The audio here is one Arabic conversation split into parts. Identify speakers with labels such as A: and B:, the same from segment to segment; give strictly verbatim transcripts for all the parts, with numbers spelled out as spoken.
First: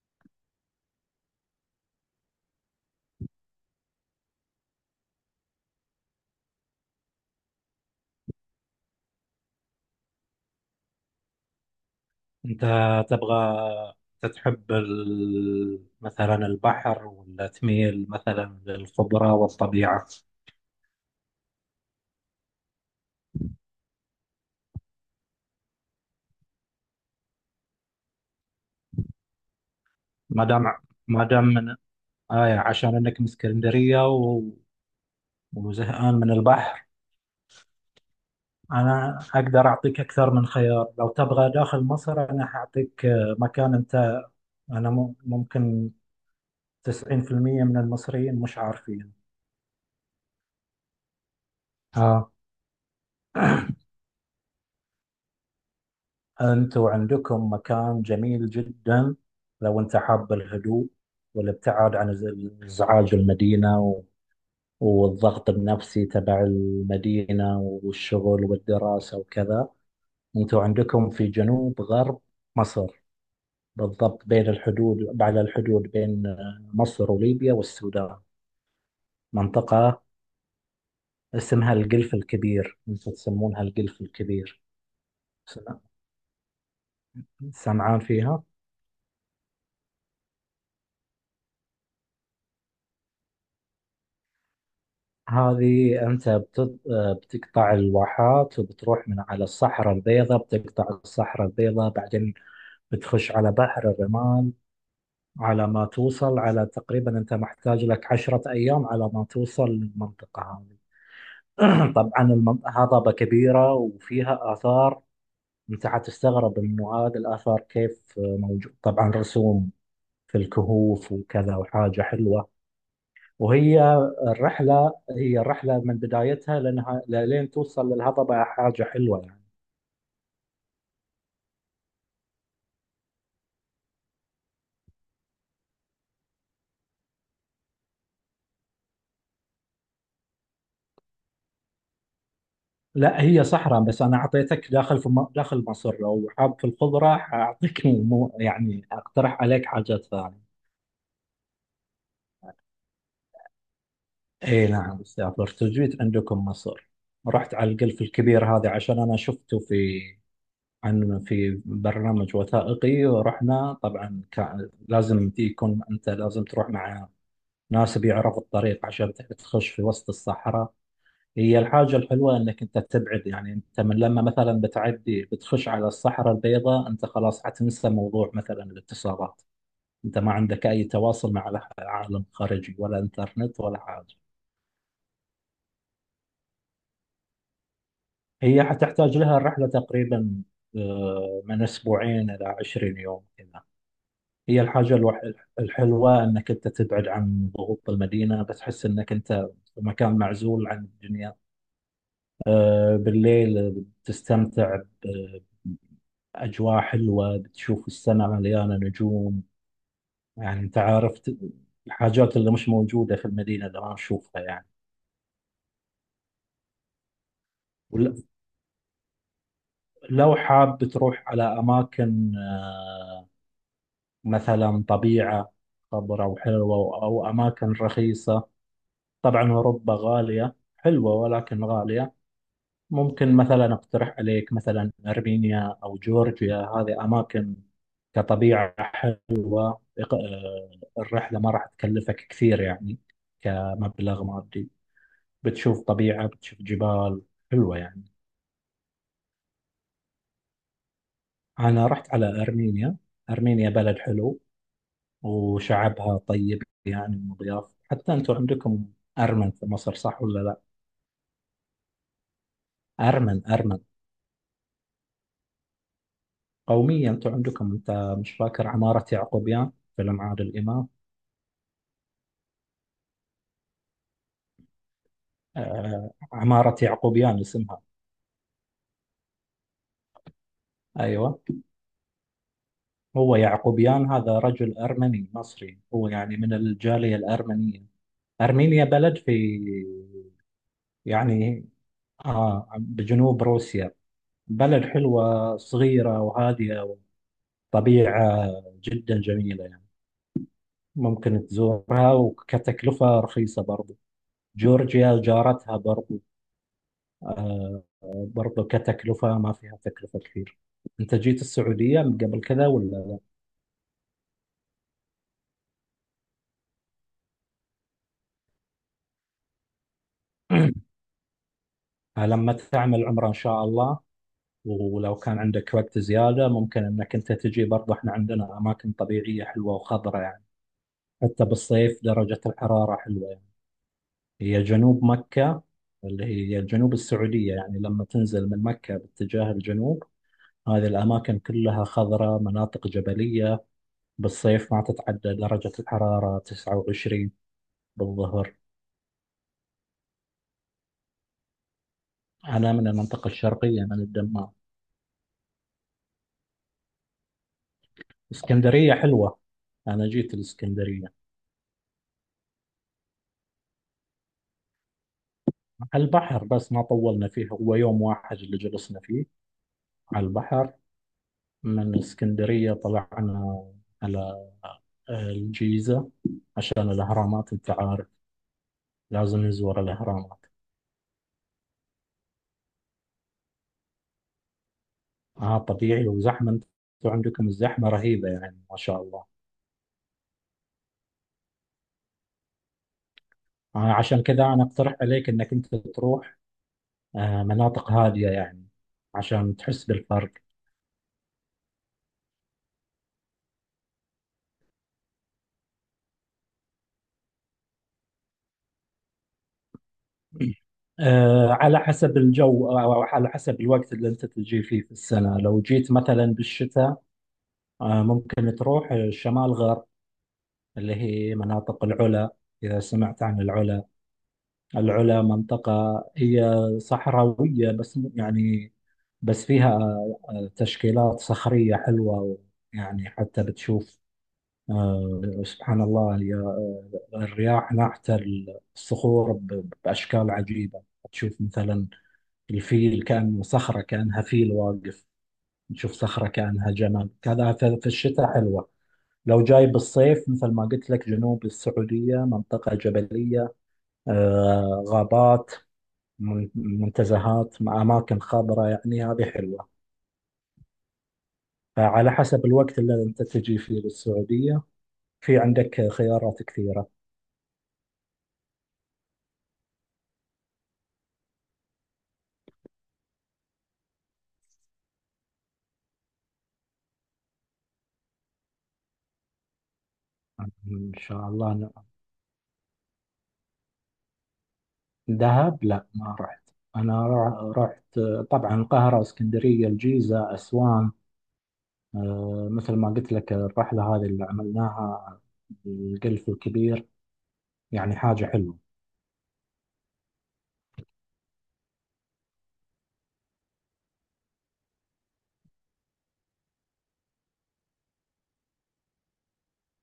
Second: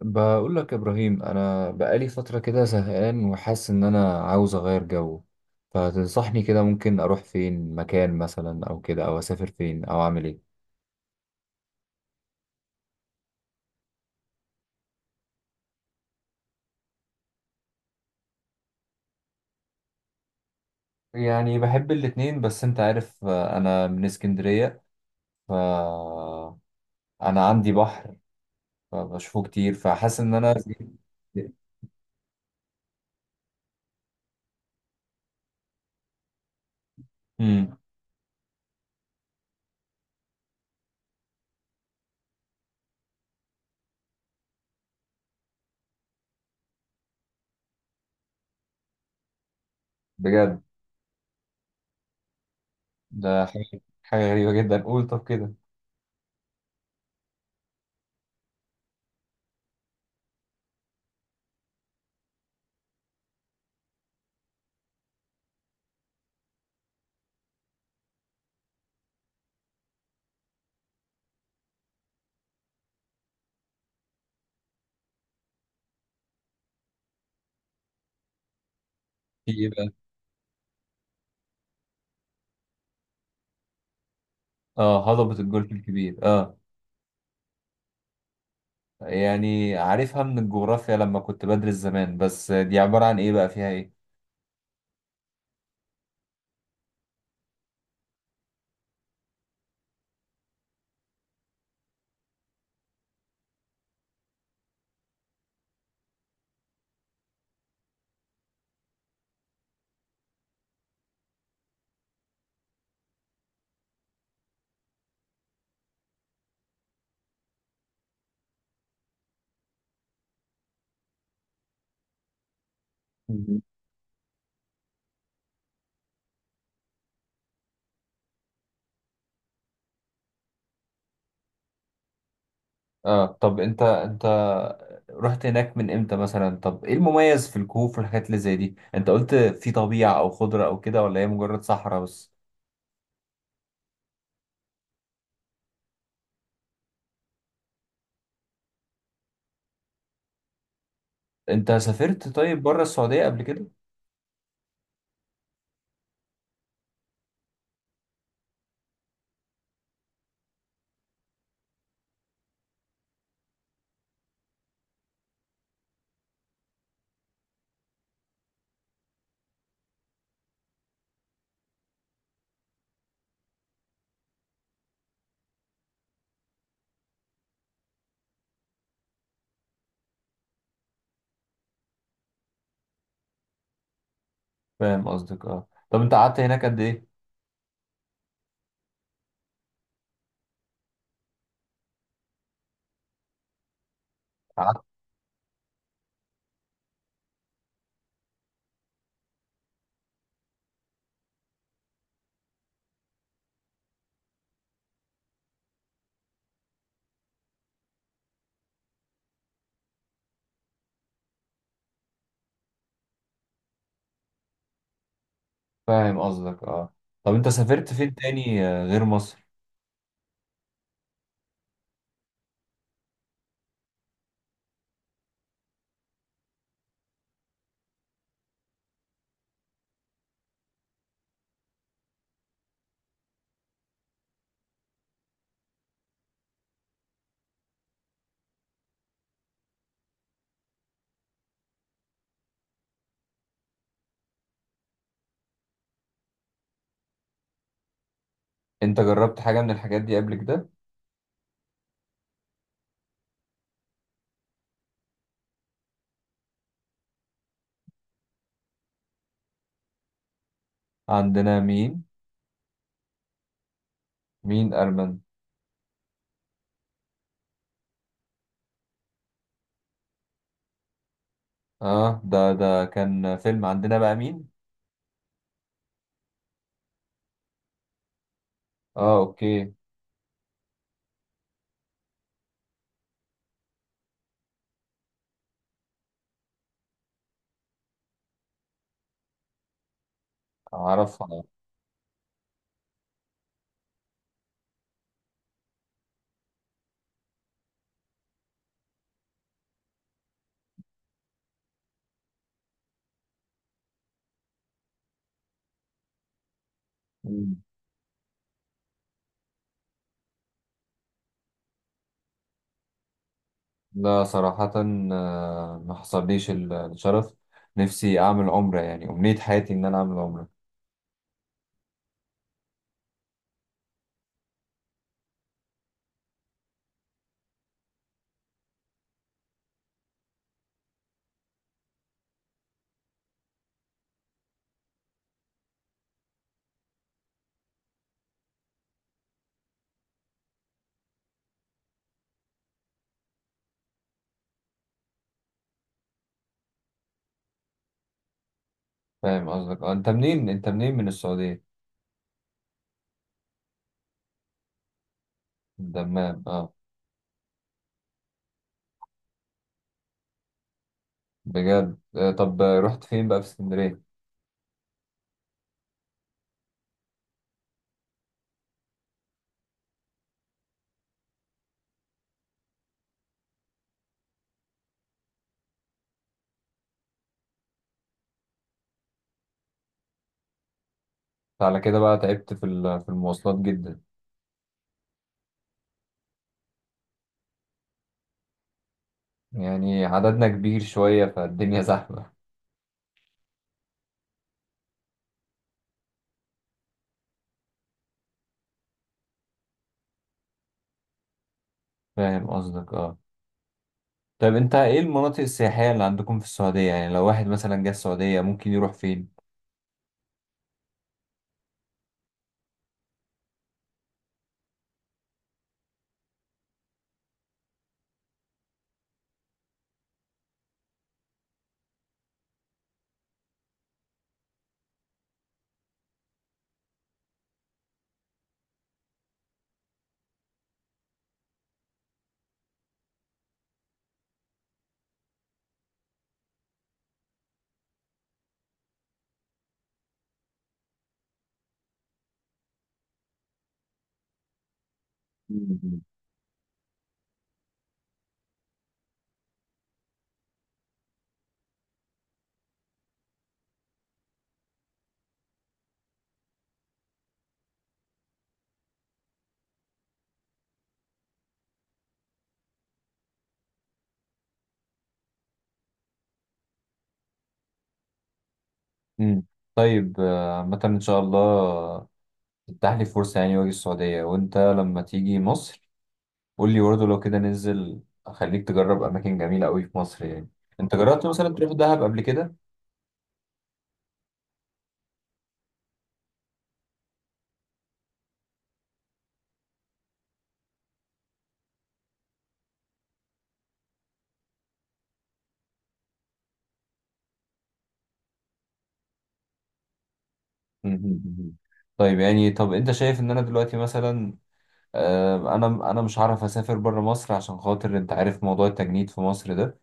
A: بقول لك يا ابراهيم، انا بقالي فتره كده زهقان وحاسس ان انا عاوز اغير جو. فتنصحني كده ممكن اروح فين مكان مثلا او كده، او اسافر فين، او اعمل ايه؟
B: أنت تبغى تتحب ال- مثلا البحر ولا تميل مثلا للخضرة والطبيعة.
A: يعني بحب الاتنين، بس انت عارف آه، انا من اسكندريه. ف انا عندي بحر فبشوفه كتير، فحاسس ان
B: ما
A: انا
B: دام ما دام من آية عشان إنك من اسكندرية و- وزهقان من البحر،
A: امم
B: أنا أقدر أعطيك أكثر من خيار. لو تبغى داخل مصر أنا حأعطيك آه، مكان أنت، أنا مم- ممكن تسعين في المية من المصريين مش عارفين
A: بجد؟
B: آه.
A: ده حاجه حاجة غريبه جدا. قول طب كده،
B: أنتوا عندكم مكان جميل جدا. لو أنت حاب الهدوء والابتعاد عن إز- إزعاج المدينة و- والضغط النفسي تبع المدينة والشغل والدراسة وكذا، أنتوا عندكم في جنوب غرب مصر بالضبط بين الحدود، على الحدود بين آه، مصر وليبيا والسودان
A: في ايه بقى؟
B: منطقة اسمها القلف الكبير، أنتوا تسمونها القلف الكبير.
A: اه، هضبه الجولف
B: سمع-
A: الكبير آه.
B: سمعان فيها؟
A: يعني عارفها من الجغرافيا لما كنت بدرس زمان، بس دي عبارة عن ايه بقى؟ فيها ايه؟
B: هذه أنت بت- بتقطع الواحات وبتروح من على الصحراء البيضاء، بتقطع الصحراء البيضاء بعدين بتخش على بحر الرمال على ما توصل، على تقريبا أنت محتاج لك عشرة أيام على ما توصل للمنطقة هذه. طبعا المن- هضبة كبيرة وفيها آثار. أنت حتستغرب إنه هذه الآثار كيف موجود. طبعا رسوم في الكهوف وكذا، وحاجة حلوة.
A: مم.
B: وهي الرحلة هي الرحلة من بدايتها لأنها لين توصل للهضبة حاجة حلوة يعني.
A: اه طب انت انت رحت هناك من امتى مثلا؟ طب ايه المميز في الكهوف والحاجات اللي زي دي؟ انت قلت في طبيعة او خضرة او كده، ولا هي مجرد صحراء بس؟
B: لا، هي صحراء بس. أنا أعطيتك داخل في م- داخل مصر. لو حاب في الخضرة أعطيك مو يعني أقترح عليك حاجات ثانية.
A: انت سافرت طيب بره السعودية قبل كده؟
B: إي نعم، سافرت وجيت عندكم مصر، رحت على القلف الكبير هذا عشان أنا شفته في عن في برنامج وثائقي. ورحنا طبعا كان لازم يكون، أنت لازم تروح مع ناس بيعرفوا الطريق عشان تخش في وسط الصحراء. هي الحاجة الحلوة انك انت تبعد، يعني انت من لما مثلا بتعدي بتخش على الصحراء البيضاء انت خلاص حتنسى موضوع مثلا الاتصالات، انت ما عندك اي تواصل مع الع- العالم الخارجي ولا انترنت ولا حاجة.
A: فاهم قصدك اه. طب انت قعدت هناك قد ايه؟
B: هي حتحتاج لها الرحلة تقريبا آه، من اسبوعين الى عشرين يوم كذا. هي
A: قعدت
B: الحاجة الوح- الحلوة انك انت تبعد عن ضغوط المدينة، بتحس انك انت في مكان معزول عن الدنيا. آه، بالليل تستمتع، أجواء حلوة، بتشوف السماء مليانة نجوم. يعني أنت عارف، ت- الحاجات اللي مش موجودة في المدينة اللي ما نشوفها يعني.
A: فاهم قصدك اه. طب انت سافرت
B: ولو
A: فين تاني آه، غير مصر؟
B: حاب تروح على أماكن آه، مثلا طبيعة خضراء وحلوة أو أماكن رخيصة، طبعا أوروبا غالية، حلوة ولكن غالية. ممكن مثلا أقترح عليك مثلا أرمينيا أو جورجيا، هذه أماكن كطبيعة. إق- الرحلة ما راح تكلفك كثير يعني كمبلغ مادي، بتشوف طبيعة، بتشوف جبال حلوة يعني.
A: انت جربت حاجة من الحاجات دي قبل كده؟
B: أنا رحت على أرمينيا. أرمينيا بلد حلو وشعبها طيب يعني، ومضياف. حتى أنتم عندكم أرمن في مصر، صح ولا لا؟
A: عندنا مين؟
B: أرمن، أرمن،
A: مين ارمن؟
B: قومية أنتم عندكم. أنت مش فاكر عمارة يعقوبيان، فيلم عادل إمام؟
A: اه، ده ده كان فيلم. عندنا بقى مين؟
B: آه، عمارة يعقوبيان اسمها.
A: اه اوكي.
B: أيوة، هو يعقوبيان هذا رجل أرمني مصري، هو يعني من الجالية الأرمنية. أرمينيا بلد في
A: اعرفها.
B: يعني آه بجنوب روسيا، بلد حلوة صغيرة وهادية، وطبيعة جدا جميلة يعني. ممكن تزورها، وكتكلفة رخيصة برضو. جورجيا جارتها برضو،
A: مم.
B: آه، برضو كتكلفة، ما فيها تكلفة كثير. أنت جيت السعودية من قبل كذا ولا؟
A: لا صراحة، آه، ما حصليش ال- الشرف. نفسي اعمل عمرة، يعني امنية حياتي ان انا اعمل عمرة.
B: لما تعمل عمرة إن شاء الله، ولو كان عندك وقت زيادة ممكن أنك أنت تجي برضو. إحنا عندنا أماكن طبيعية حلوة وخضرة يعني، حتى بالصيف درجة الحرارة حلوة يعني. هي جنوب مكة، اللي هي جنوب السعودية، يعني لما تنزل من مكة باتجاه الجنوب هذه الأماكن كلها خضراء، مناطق جبلية. بالصيف ما تتعدى درجة الحرارة تسعة وعشرين بالظهر.
A: فاهم قصدك اه. انت منين؟ انت منين من السعودية؟
B: أنا من المنطقة الشرقية، من الدمام.
A: من دمام اه.
B: اسكندرية حلوة، أنا جيت الإسكندرية،
A: بجد آه، طب آه، رحت فين بقى في اسكندرية؟
B: على البحر، بس ما طولنا فيه، هو يوم واحد اللي جلسنا فيه على البحر. من اسكندرية طلعنا على الجيزة عشان الأهرامات، أنت عارف لازم نزور الأهرامات.
A: على كده بقى تعبت في ال- في المواصلات جدا.
B: آه طبيعي، وزحمة، أنتوا عندكم الزحمة رهيبة يعني ما شاء الله.
A: يعني عددنا كبير شوية فالدنيا زحمة.
B: آه عشان كذا أنا أقترح عليك إنك أنت تروح آه مناطق هادية يعني عشان تحس بالفرق.
A: فاهم قصدك اه. طيب انت ايه المناطق السياحية اللي عندكم في السعودية؟ يعني لو واحد مثلا جه السعودية ممكن يروح فين؟
B: آه، على حسب الجو، آه، أو على حسب الوقت اللي أنت تجي فيه في السنة. لو جيت مثلا بالشتاء، آه، ممكن تروح شمال غرب، اللي هي مناطق العلا. إذا سمعت عن العلا، العلا منطقة هي صحراوية بس م- يعني بس فيها آه، تشكيلات صخرية حلوة يعني. حتى بتشوف آه، سبحان الله، هي آه، الرياح ناحت الصخور ب- بأشكال عجيبة. تشوف مثلا الفيل، كأنه صخرة كأنها فيل واقف. تشوف
A: مم.
B: صخرة كأنها جمل، كذا في في الشتاء حلوة. لو جاي بالصيف مثل ما قلت لك، جنوب السعودية منطقة جبلية، آه، غابات، من- منتزهات مع أماكن خضراء يعني، هذه حلوة. فعلى حسب الوقت اللي أنت تجي فيه للسعودية في عندك خيارات كثيرة.
A: امم. طيب آه، عامة ان شاء الله تتاح لي فرصة، يعني واجي السعودية. وانت لما تيجي مصر قول لي برضه، لو كده ننزل اخليك تجرب اماكن جميلة قوي في مصر يعني.
B: إن
A: انت جربت
B: شاء الله
A: مثلا تروح
B: أنا-
A: دهب قبل كده؟
B: دهب لا ما رحت. أنا را- رحت طبعا القاهرة، اسكندرية، الجيزة، أسوان. آه، مثل ما قلت لك الرحلة هذه اللي عملناها، القلف الكبير، يعني حاجة حلوة.
A: مم. مم. طيب يعني، طب انت شايف ان انا دلوقتي مثلا آه، انا انا مش هعرف اسافر بره مصر عشان خاطر انت عارف موضوع التجنيد في مصر ده.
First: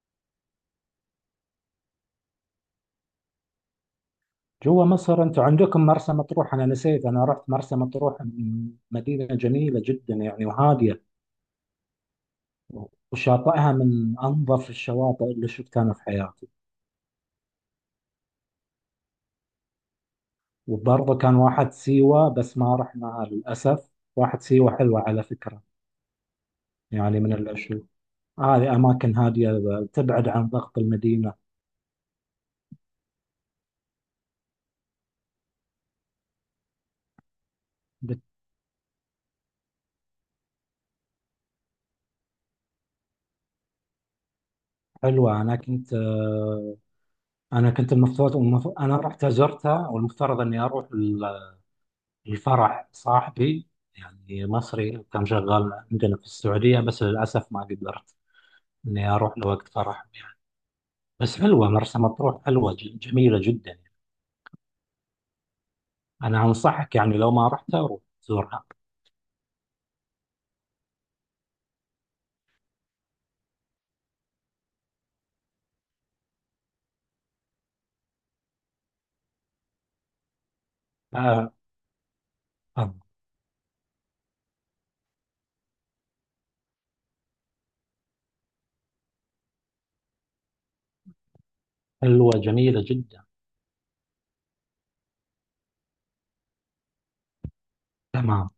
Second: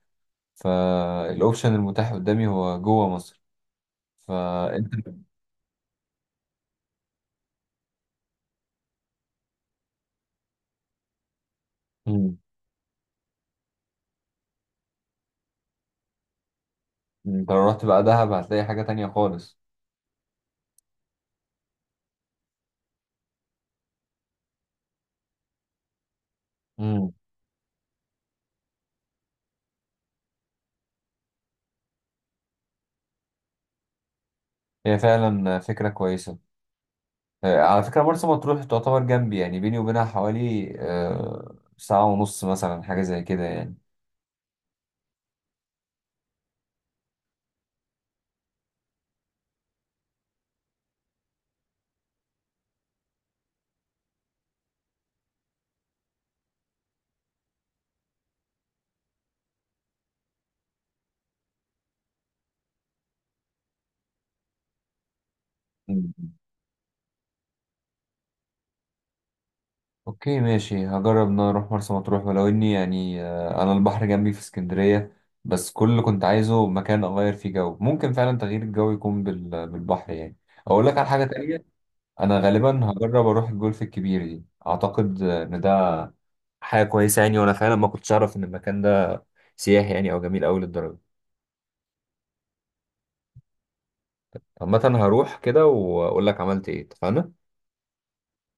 A: فالاوبشن المتاح قدامي هو جوه مصر.
B: جوا
A: فانت
B: مصر انتوا عندكم مرسى مطروح، انا نسيت، انا رحت مرسى مطروح، م- مدينة جميلة جدا يعني وهادية،
A: مم.
B: وشاطئها من أنظف الشواطئ اللي شفتها في حياتي.
A: انت لو رحت بقى دهب هتلاقي حاجة تانية خالص.
B: وبرضه كان واحد سيوة بس ما رحناها للأسف. واحد سيوة حلوة على فكرة،
A: مم.
B: يعني من الأشياء، هذه أماكن هادية تبعد عن ضغط المدينة.
A: هي فعلا فكرة كويسة. آه، على فكرة مرسى
B: بت-
A: مطروح تعتبر جنبي، يعني بيني وبينها حوالي آه، ساعة ونص مثلا، حاجة زي كده يعني.
B: حلوة. أنا كنت آه، أنا كنت المفروض، المف- أنا رحت زرتها والمفترض إني أروح ال- الفرح صاحبي، يعني مصري كان شغال عندنا في السعودية، بس للأسف ما قدرت إني أروح لوقت فرح. بس حلوة مرسى مطروح، حلوة ج- جميلة جدا.
A: مم.
B: أنا أنصحك يعني لو ما رحت أروح تزورها.
A: اوكي ماشي، هجرب ان انا اروح مرسى مطروح، ولو اني يعني آه، انا البحر جنبي في اسكندرية. بس كل اللي كنت عايزه مكان اغير فيه جو، ممكن فعلا تغيير الجو يكون بال- بالبحر يعني. اقول لك على حاجة
B: آه،
A: تانية، انا غالبا
B: آه،
A: هجرب اروح الجولف الكبير دي. اعتقد ان ده حاجه كويسه يعني، وانا فعلا ما كنتش اعرف ان المكان ده سياحي يعني، او جميل قوي للدرجه.
B: حلوة جميلة جدا.
A: عامه هروح كده واقول لك عملت ايه، اتفقنا؟
B: تمام.